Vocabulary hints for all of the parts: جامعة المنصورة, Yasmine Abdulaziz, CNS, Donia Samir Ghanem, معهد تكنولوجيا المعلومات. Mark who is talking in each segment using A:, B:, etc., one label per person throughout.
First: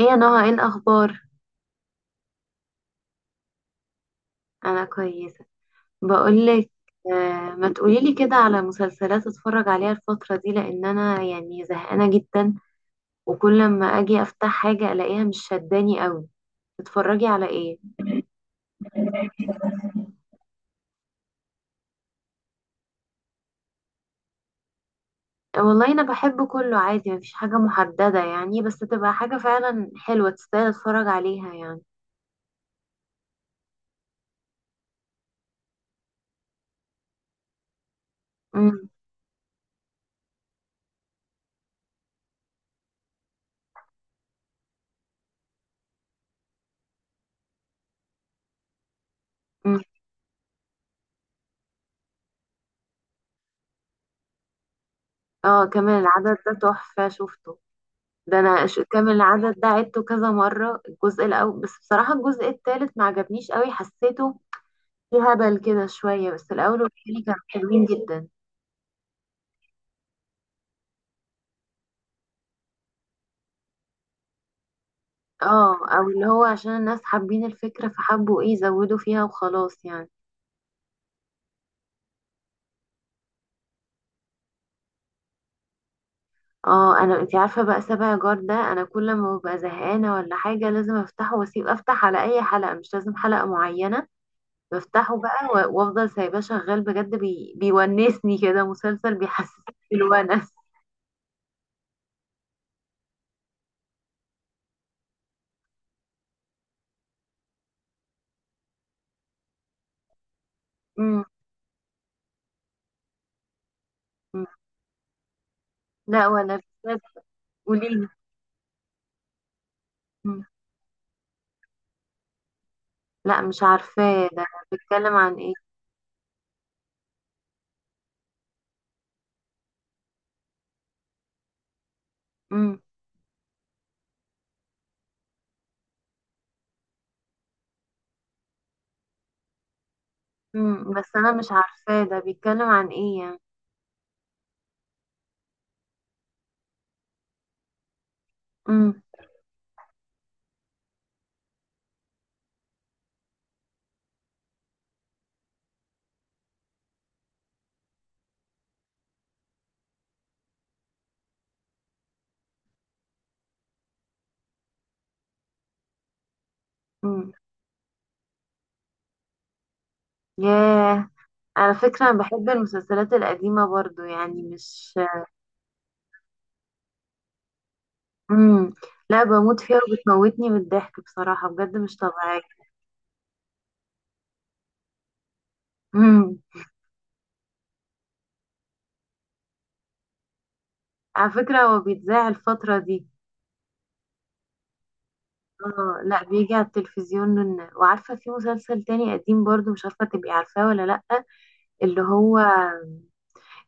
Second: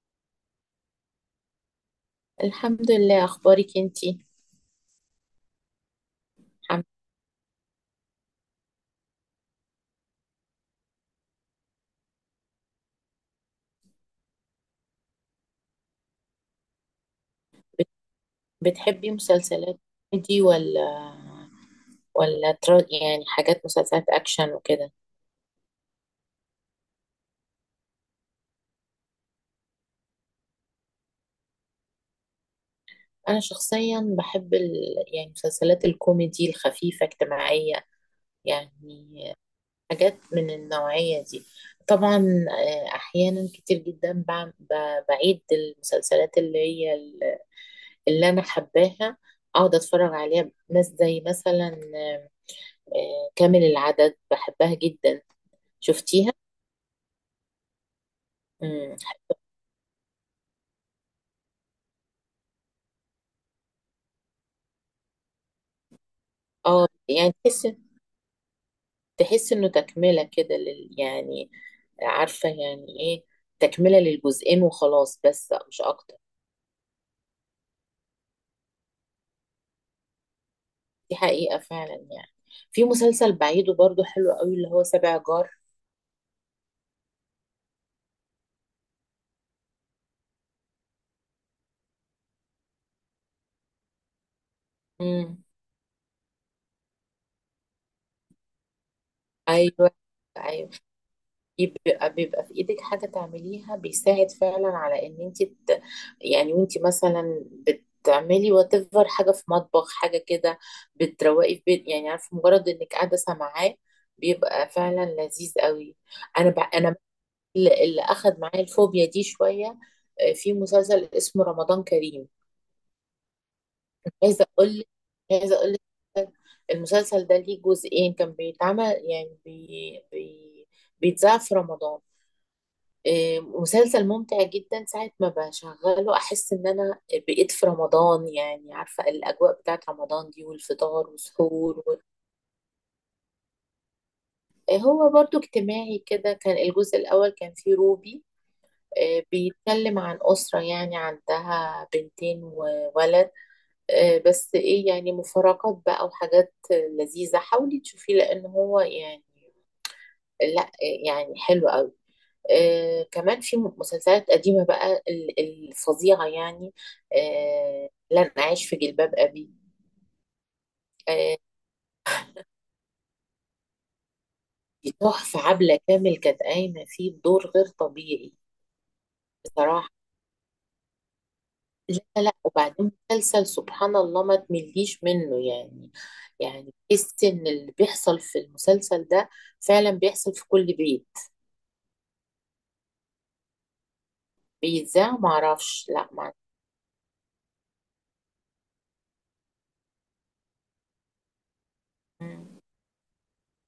A: ايه يا نهى؟ ايه الاخبار؟
B: الحمد لله، اخبارك انتي؟
A: انا كويسه. بقولك،
B: حم-
A: آه ما تقوليلي كده على مسلسلات اتفرج عليها الفتره دي لان انا يعني زهقانه جدا، وكل ما اجي افتح حاجه الاقيها مش شداني قوي. تتفرجي على ايه؟
B: بت- بتحبي مسلسلات كوميدي ولا يعني حاجات مسلسلات اكشن وكده.
A: آه، والله انا بحب كله عادي، مفيش حاجه محدده يعني، بس تبقى حاجه فعلا حلوه تستاهل اتفرج عليها يعني.
B: انا شخصيا بحب يعني مسلسلات الكوميدي الخفيفة اجتماعية،
A: امم.
B: يعني حاجات من النوعية دي طبعا. آه، احيانا كتير جدا بعم- ب- بعيد المسلسلات اللي هي ال- اللي انا حباها اقعد
A: أمم.
B: اتفرج عليها ناس زي مثلا آه، كامل العدد بحبها جدا.
A: اه كامل
B: شفتيها؟
A: العدد ده تحفه، شفته؟ ده انا
B: امم،
A: كامل العدد ده عدته كذا مره الجزء الاول، بس بصراحه الجزء التالت ما عجبنيش قوي، حسيته في هبل كده شوية، بس الأول
B: اه
A: والتاني
B: يعني
A: كانوا
B: تحس،
A: حلوين جدا.
B: تحس انه تكملة كده لل... يعني عارفة يعني ايه، تكملة للجزئين وخلاص، بس
A: اه،
B: مش
A: أو
B: اكتر.
A: اللي هو عشان الناس حابين الفكرة فحبوا ايه يزودوا فيها وخلاص يعني.
B: دي حقيقة فعلا يعني. في مسلسل بعيده برضو حلو قوي، اللي هو سبع جار.
A: اه، انا انتي عارفة بقى سابع جار ده انا كل ما ببقى زهقانة ولا حاجة لازم افتحه، واسيب افتح على اي حلقة مش لازم حلقة معينة، بفتحه
B: امم،
A: بقى وافضل سايباه شغال بجد، بيونسني كده، مسلسل بيحسسني
B: ايوه.
A: بالونس.
B: ايوه، يبقى بيبقى في ايدك حاجة تعمليها، بيساعد فعلا على ان انت يعني وانت مثلا بتعملي whatever، حاجة في مطبخ، حاجة كده،
A: مم.
B: بتروقي في بيت، يعني عارفة، مجرد انك قاعدة سامعاه
A: مم.
B: بيبقى فعلا لذيذ قوي.
A: لا ولا
B: انا
A: بجد.
B: اللي
A: قوليلي.
B: اخد معايا الفوبيا دي شوية.
A: مم.
B: في مسلسل اسمه رمضان كريم.
A: لا مش عارفاه ده،
B: عايزة اقول لك،
A: بيتكلم عن ايه؟
B: عايزة اقول لك، المسلسل ده ليه جزئين، كان بيتعمل يعني بيتذاع في رمضان.
A: مم.
B: مسلسل ممتع جدا، ساعة ما بشغله أحس إن أنا بقيت في رمضان، يعني عارفة الأجواء بتاعت رمضان دي،
A: امم،
B: والفطار
A: بس انا مش
B: والسحور و...
A: عارفاه ده، بيتكلم عن ايه يعني؟
B: هو برضو اجتماعي كده، كان الجزء الأول كان فيه روبي.
A: امم.
B: بيتكلم عن أسرة يعني عندها بنتين وولد. بس إيه، يعني مفارقات بقى وحاجات لذيذة، حاولي تشوفيه لأن هو يعني، لا يعني حلو أوي. آه كمان في مسلسلات قديمة بقى الفظيعة يعني.
A: امم.
B: آه لن أعيش في جلباب أبي.
A: ياه.
B: آه
A: على فكرة انا بحب المسلسلات القديمة برضو، يعني
B: دي
A: مش...
B: تحفة، عبلة كامل كانت قايمة فيه بدور غير طبيعي.
A: امم. لا بموت فيها
B: بصراحة،
A: وبتموتني من الضحك بصراحة، بجد مش
B: لا لا،
A: طبيعية.
B: وبعدين مسلسل سبحان الله ما تمليش منه يعني.
A: امم.
B: يعني تحس إن اللي بيحصل في المسلسل ده فعلا بيحصل في كل بيت.
A: على فكرة هو بيتذاع الفترة دي؟
B: بيتذاع معرفش،
A: اه
B: لا
A: لا،
B: ما.
A: بيجي على التلفزيون. وعارفة في مسلسل تاني قديم برضو، مش عارفة تبقي عارفاه ولا لأ، اللي هو
B: مم.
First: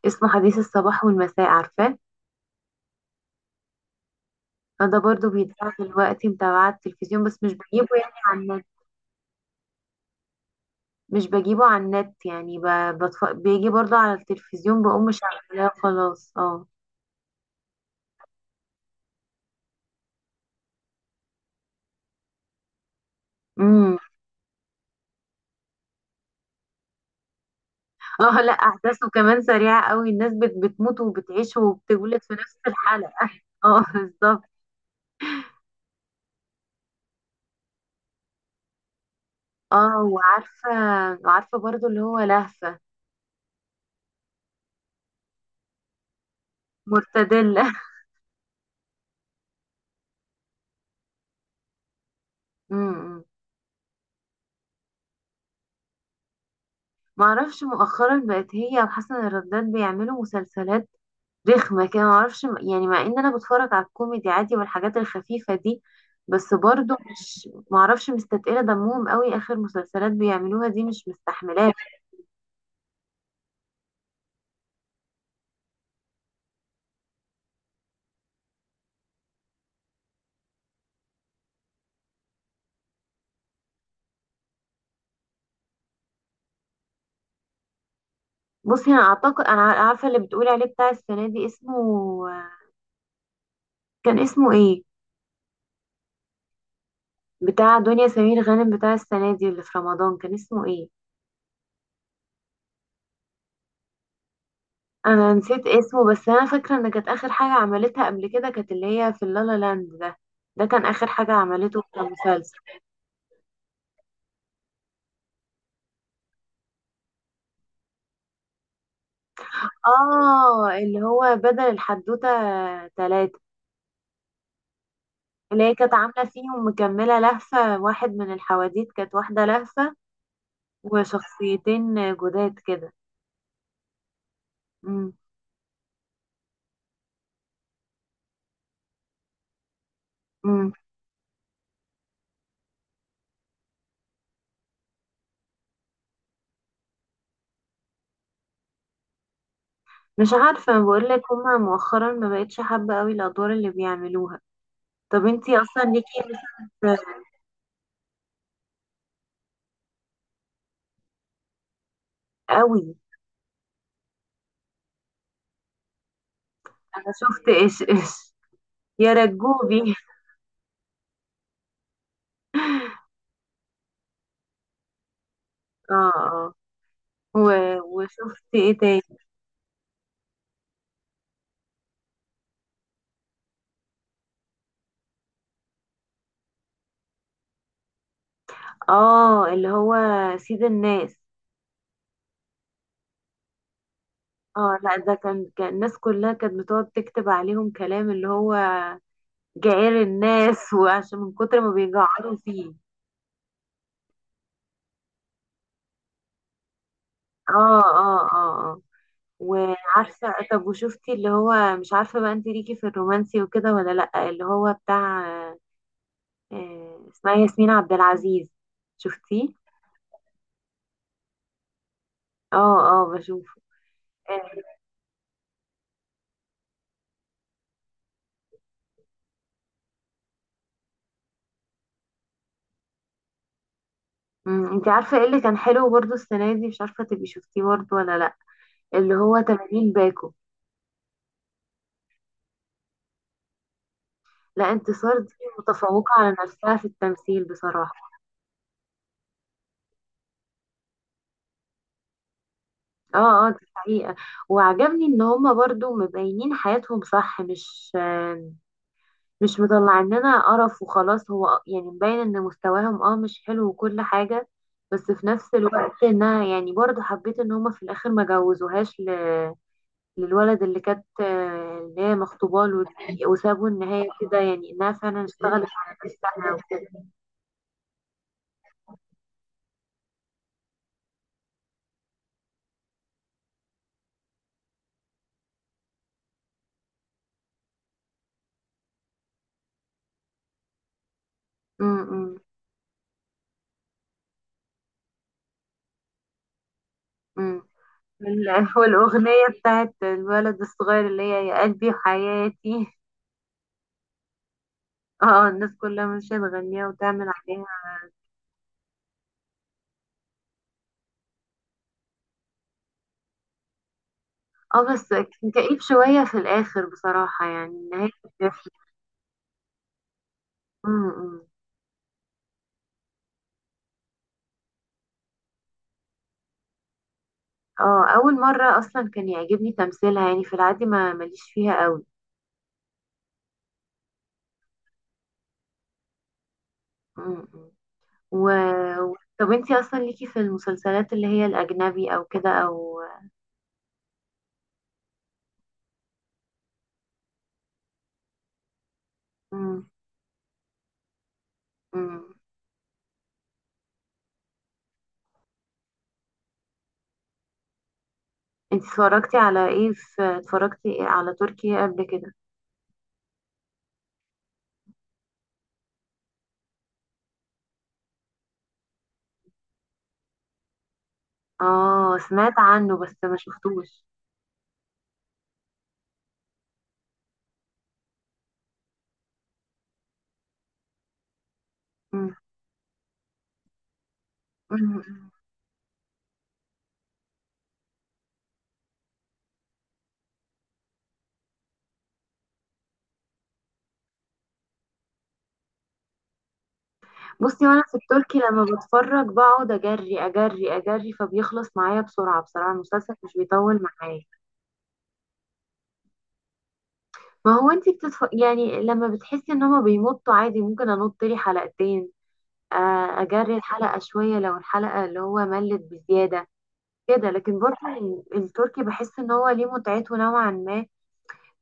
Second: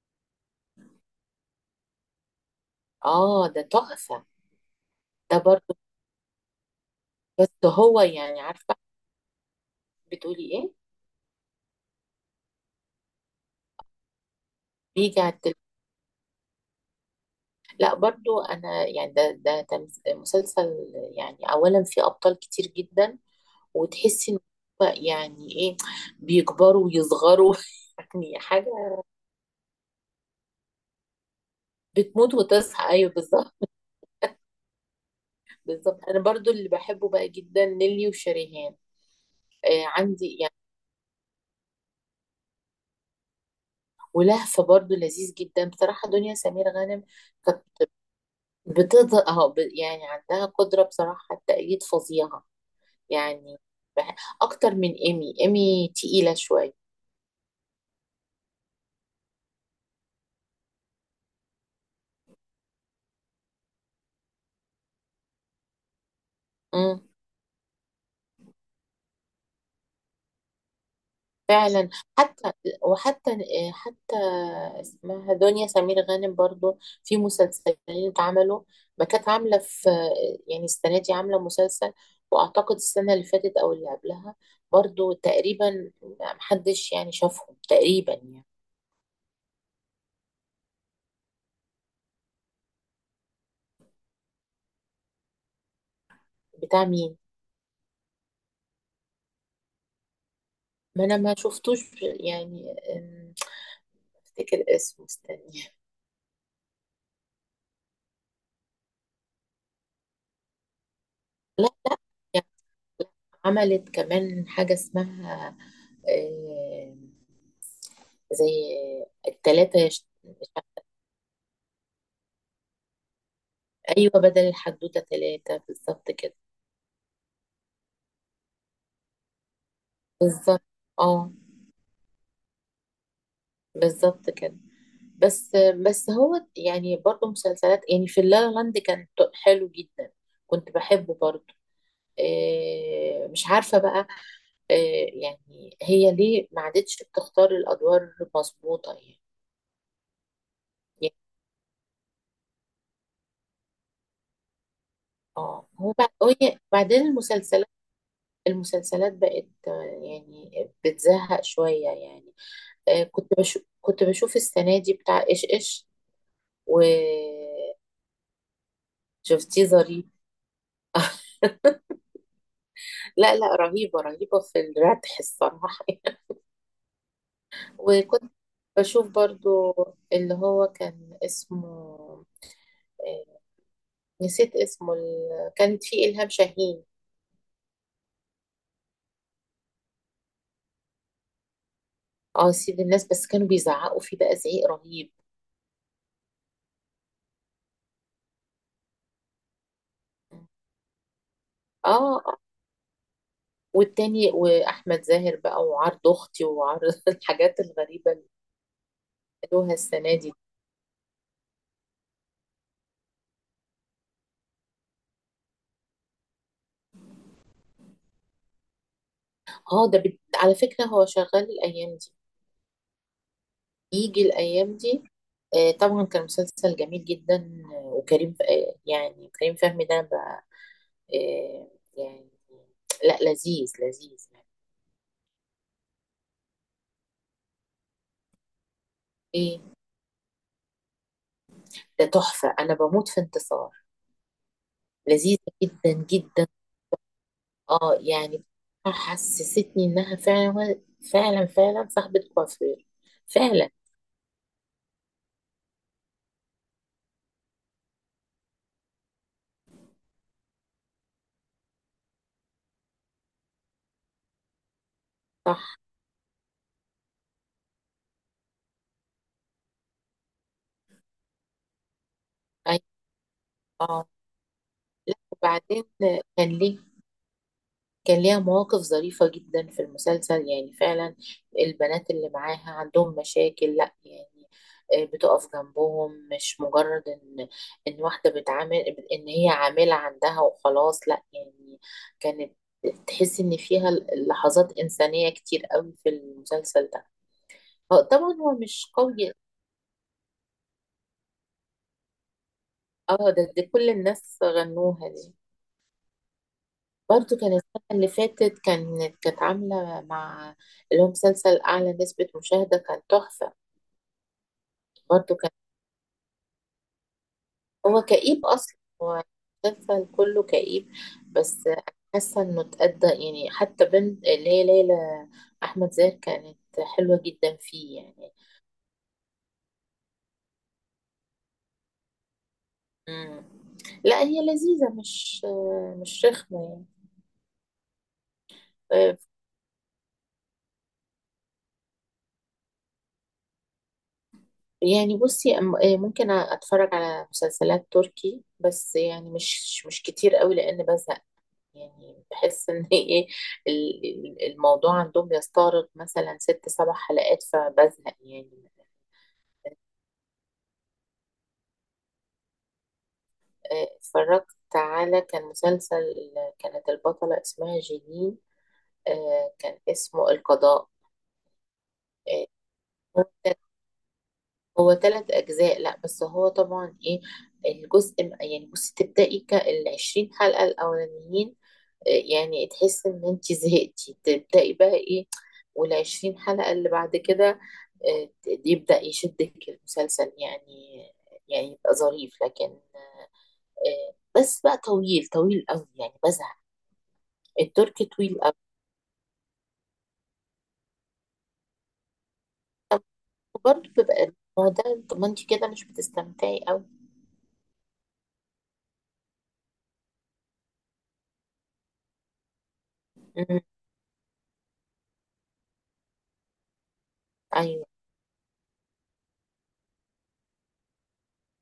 A: اسمه حديث الصباح والمساء، عارفاه؟
B: اه ده تحفة.
A: فده برضو
B: ده
A: بيتذاع
B: برضه،
A: دلوقتي، متابعة التلفزيون بس مش
B: بس
A: بجيبه
B: هو
A: يعني
B: يعني
A: عن...
B: عارفة، بتقولي ايه؟
A: مش بجيبه على النت يعني، بيجي برضو على التلفزيون بقوم
B: بيجي على التلفزيون.
A: شغلاه، خلاص. اه.
B: لا برضو انا يعني، ده ده مسلسل يعني، اولا فيه ابطال كتير جدا،
A: امم.
B: وتحسي ان هو يعني ايه، بيكبروا ويصغروا يعني
A: اه لا،
B: حاجه.
A: احداثه كمان سريعه قوي، الناس بتموت وبتعيش وبتولد في
B: بتموت
A: نفس
B: وتصحى، ايوه
A: الحلقه
B: بالظبط.
A: اه بالظبط.
B: بالظبط انا برضو اللي بحبه بقى جدا نيلي وشريهان. آه
A: اه،
B: عندي يعني.
A: وعارفه برضو اللي هو لهفه
B: ولهفه برضو لذيذ جدا بصراحه. دنيا سمير غانم كانت
A: مرتدله
B: بتقدر، اهو يعني عندها قدره بصراحه، التأييد فظيعه
A: امم.
B: يعني. اكتر من ايمي، ايمي تقيله شويه.
A: ما اعرفش مؤخرا بقت هي وحسن الرداد بيعملوا مسلسلات رخمة كده، معرفش يعني، مع ان انا بتفرج على الكوميدي عادي والحاجات الخفيفة دي، بس برضو مش معرفش، مستتقلة دمهم قوي اخر مسلسلات بيعملوها دي، مش مستحملاه.
B: فعلا. حتى وحتى حتى اسمها دنيا سمير غانم برضو، في مسلسلين اتعملوا، ما كانت عاملة في يعني السنة دي عاملة مسلسل، وأعتقد السنة اللي فاتت أو اللي قبلها برضو تقريبا، محدش يعني شافهم تقريبا يعني.
A: بصي انا اعتقد انا عارفة اللي بتقولي عليه بتاع السنة دي اسمه... كان اسمه ايه؟
B: بتاع مين؟
A: بتاع دنيا سمير غانم بتاع السنة دي اللي في رمضان كان اسمه ايه؟
B: ما أنا ما شفتوش يعني. أفتكر اسمه،
A: انا
B: استني.
A: نسيت اسمه، بس انا فاكرة ان كانت اخر حاجة عملتها قبل كده كانت اللي هي في اللالا لاند ده، ده كان اخر حاجة
B: لا
A: عملته
B: لا،
A: كمسلسل.
B: عملت كمان حاجة اسمها آه، زي التلاتة
A: اه اللي هو بدل الحدوتة تلاتة.
B: أيوة، بدل الحدوتة تلاتة
A: اللي هي كانت
B: بالظبط
A: عاملة
B: كده.
A: فيهم مكملة لهفة، واحد من الحواديت كانت واحدة لهفة،
B: بالظبط. اه
A: وشخصيتين جداد كده.
B: بالظبط كده.
A: مم.
B: بس هو يعني برضه مسلسلات يعني، في اللا لا لاند كان حلو جدا،
A: مم.
B: كنت بحبه برضه. مش عارفة بقى. آه، يعني هي ليه ما عادتش بتختار الأدوار مظبوطة يعني.
A: مش عارفة
B: يعني،
A: بقولك هما مؤخرا ما بقتش حابة قوي الأدوار اللي بيعملوها. طب انتي
B: اه
A: أصلا
B: هو
A: ليكي مثلا
B: بعدين
A: في-
B: المسلسلات، المسلسلات بقت يعني بتزهق شوية يعني.
A: قوي.
B: كنت بشوف، كنت بشوف السنة دي بتاع إيش إيش،
A: أنا شفت
B: وشفتيه؟
A: إيش إيش، يا رجوبي
B: ظريف. لا لا رهيبة، رهيبة في الردح الصراحة
A: اه اه. و...
B: وكنت
A: وشفت ايه تاني؟
B: بشوف برضو اللي هو كان اسمه آه، نسيت اسمه، كانت فيه إلهام شاهين.
A: اه اللي هو سيد الناس.
B: اه سيد الناس، بس كانوا بيزعقوا فيه بقى زعيق
A: اه لا
B: رهيب.
A: ده كان الناس كلها كانت بتقعد تكتب عليهم كلام اللي هو جعير الناس وعشان من كتر ما
B: اه
A: بيجعروا فيه.
B: والتاني واحمد زاهر بقى، وعرض اختي وعرض الحاجات
A: اه
B: الغريبه.
A: اه اه اه.
B: عملوها السنة دي.
A: وعارفة، طب وشفتي اللي هو مش عارفة بقى انت ليكي في الرومانسي وكده ولا لأ، اللي هو بتاع آه، اسمها ياسمين عبد العزيز، شفتيه؟
B: اه ده على فكرة هو شغال الأيام دي،
A: اه اه بشوفه.
B: يجي
A: آه.
B: الأيام دي. طبعا كان مسلسل جميل جدا. وكريم آه يعني كريم فهمي ده بقى. آه يعني، لا لذيذ لذيذ يعني.
A: أمم، انت عارفة ايه اللي كان حلو برضو السنة دي مش عارفة تبقي شفتيه برضو ولا لأ؟ اللي هو
B: ايه؟
A: 80 باكو.
B: ده تحفة، أنا بموت في انتصار،
A: لا انتصار دي
B: لذيذة جدا
A: متفوقة على
B: جدا.
A: نفسها في التمثيل بصراحة.
B: اه يعني، حسستني إنها فعلا، فعلا فعلا صاحبة كوافير.
A: اه اه دي
B: فعلا.
A: حقيقة. وعجبني ان هما برضو مبينين حياتهم صح، مش مطلعين لنا قرف وخلاص، هو يعني مبين ان مستواهم اه مش حلو وكل حاجة، بس في نفس
B: صح.
A: الوقت انها يعني برضو حبيت ان هما في الاخر ما جوزوهاش ل... للولد اللي كانت اللي هي مخطوبة
B: أيوة،
A: له دي، وسابوا
B: اه،
A: النهاية كده يعني انها
B: لا
A: فعلا اشتغلت
B: وبعدين
A: على
B: كان
A: نفسها.
B: ليه، كان ليها مواقف ظريفة جدا في المسلسل، يعني فعلا البنات اللي معاها عندهم مشاكل، لا يعني بتقف جنبهم، مش مجرد ان، ان واحدة بتعامل، ان هي عاملة عندها وخلاص، لا يعني
A: م- م-
B: كانت، تحس ان فيها لحظات انسانية كتير قوي في المسلسل ده.
A: م.
B: طبعا هو مش قوي.
A: والأغنية بتاعت الولد الصغير اللي هي يا قلبي وحياتي.
B: اه ده, ده كل الناس غنوها دي.
A: اه الناس كلها ماشية تغنيها وتعمل
B: برضو كان
A: عليها.
B: السنة اللي فاتت، كانت عاملة مع اللي هو مسلسل أعلى نسبة مشاهدة، كان تحفة.
A: اه بس
B: برضه
A: كان
B: كان،
A: كئيب شوية في الآخر بصراحة، يعني
B: هو
A: النهاية كانت
B: كئيب
A: وحشة.
B: أصلا، هو المسلسل كله كئيب.
A: أمم. أمم.
B: بس أنا حاسة إنه اتأدى يعني. حتى بنت اللي هي ليلى، أحمد زاهر كانت حلوة جدا فيه
A: اه
B: يعني.
A: أول مرة أصلا كان يعجبني تمثيلها يعني، في العادي ما ماليش فيها قوي.
B: مم. لا هي لذيذة، مش رخمة.
A: أمم. أمم. و...
B: يعني.
A: طب انتي أصلا ليكي في المسلسلات اللي هي الأجنبي أو كده أو...
B: يعني بصي ممكن أتفرج على مسلسلات تركي، بس يعني مش
A: أمم.
B: مش كتير قوي لأن بزهق. يعني
A: أمم.
B: بحس إن إيه الموضوع عندهم بيستغرق مثلا 6 7 حلقات، فبزهق يعني.
A: انتي اتفرجتي على ايه في... اتفرجتي على تركي قبل كده؟
B: اتفرجت على كان مسلسل، كانت البطلة اسمها جيلين. كان اسمه القضاء.
A: اه
B: آه،
A: سمعت عنه بس
B: هو،
A: ما شفتوش.
B: هو 3 أجزاء، لا بس هو طبعا إيه، الجزء، يعني بصي تبدأي 20 حلقة الأولانيين،
A: مم.
B: يعني تحس إن أنت زهقتي، تبدأي بقى
A: مم.
B: إيه، و20 حلقة اللي بعد كده آه، يبدأ يشدك المسلسل يعني، يعني يبقى ظريف لكن بس بقى طويل طويل قوي يعني بزهق.
A: بصي وانا في
B: التركي طويل
A: التركي
B: قوي،
A: لما بتفرج بقعد اجري اجري اجري فبيخلص معايا بسرعة، بصراحة المسلسل مش بيطول
B: برضه
A: معايا.
B: بيبقى، هو ده. طب ما انت كده مش بتستمتعي قوي.
A: ما هو انتي يعني لما بتحسي ان هما بيمطوا عادي ممكن انط لي حلقتين، آه، اجري
B: امم،
A: الحلقة شوية لو الحلقة اللي هو ملت بزيادة، كده لكن برضه
B: ايوه.
A: التركي بحس ان هو ليه متعته نوعا ما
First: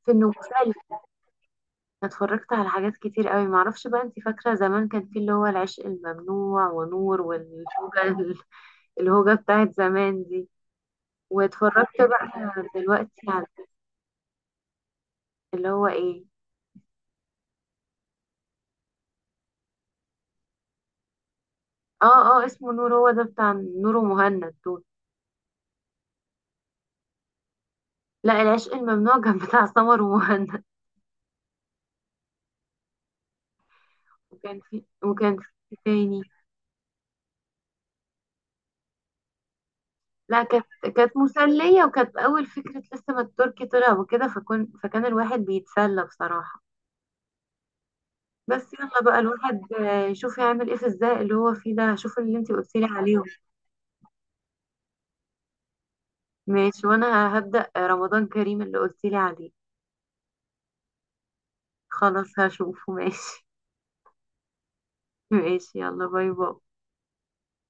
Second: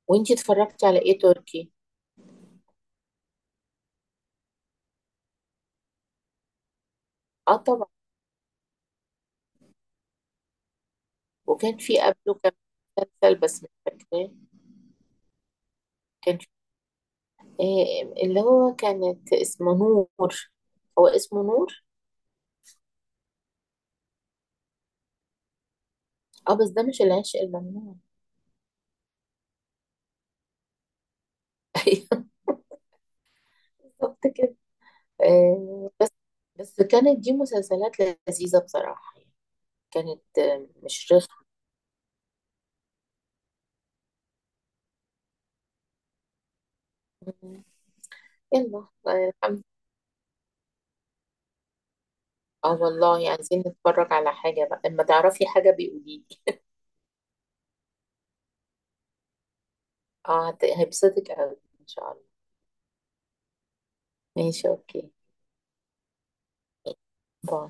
A: في انه
B: وانت
A: مسلي.
B: اتفرجتي على ايه تركي؟
A: اتفرجت على حاجات كتير قوي، معرفش بقى انت فاكرة زمان كان في اللي هو العشق الممنوع ونور
B: اه طبعا،
A: والهوجة، الهوجة بتاعت زمان دي،
B: وكان في
A: واتفرجت
B: قبله كان
A: بقى دلوقتي
B: مسلسل
A: على
B: بس مش فاكراه،
A: اللي هو ايه...
B: كان في إيه، اللي هو كانت اسمه نور، هو اسمه نور.
A: اه اه اسمه نور، هو ده بتاع نور ومهند دول.
B: اه بس ده مش العشق الممنوع.
A: لا العشق الممنوع كان بتاع سمر ومهند.
B: ايوه بالظبط كده.
A: وكان في إيه
B: بس،
A: تاني؟
B: بس كانت دي مسلسلات لذيذة بصراحة، كانت
A: لا كانت،
B: مش
A: كانت
B: رخمة.
A: مسلية وكانت أول فكرة لسه ما التركي طلع وكده، فكان الواحد بيتسلى بصراحة، بس
B: يلا
A: يلا بقى
B: الحمد.
A: الواحد آه، يشوف يعمل ايه في الزهق اللي هو فيه ده، شوف اللي انتي
B: اه
A: قلتيلي عليهم.
B: والله، عايزين نتفرج على حاجة بقى، لما تعرفي حاجة بيقوليلي.
A: ماشي، وانا هبدأ رمضان كريم اللي قلتيلي عليه،
B: اه هيبسطك اوي ان شاء الله.
A: خلاص هشوفه. ماشي.
B: ماشي، اوكي.
A: ماشي يلا، باي باي.
B: باي.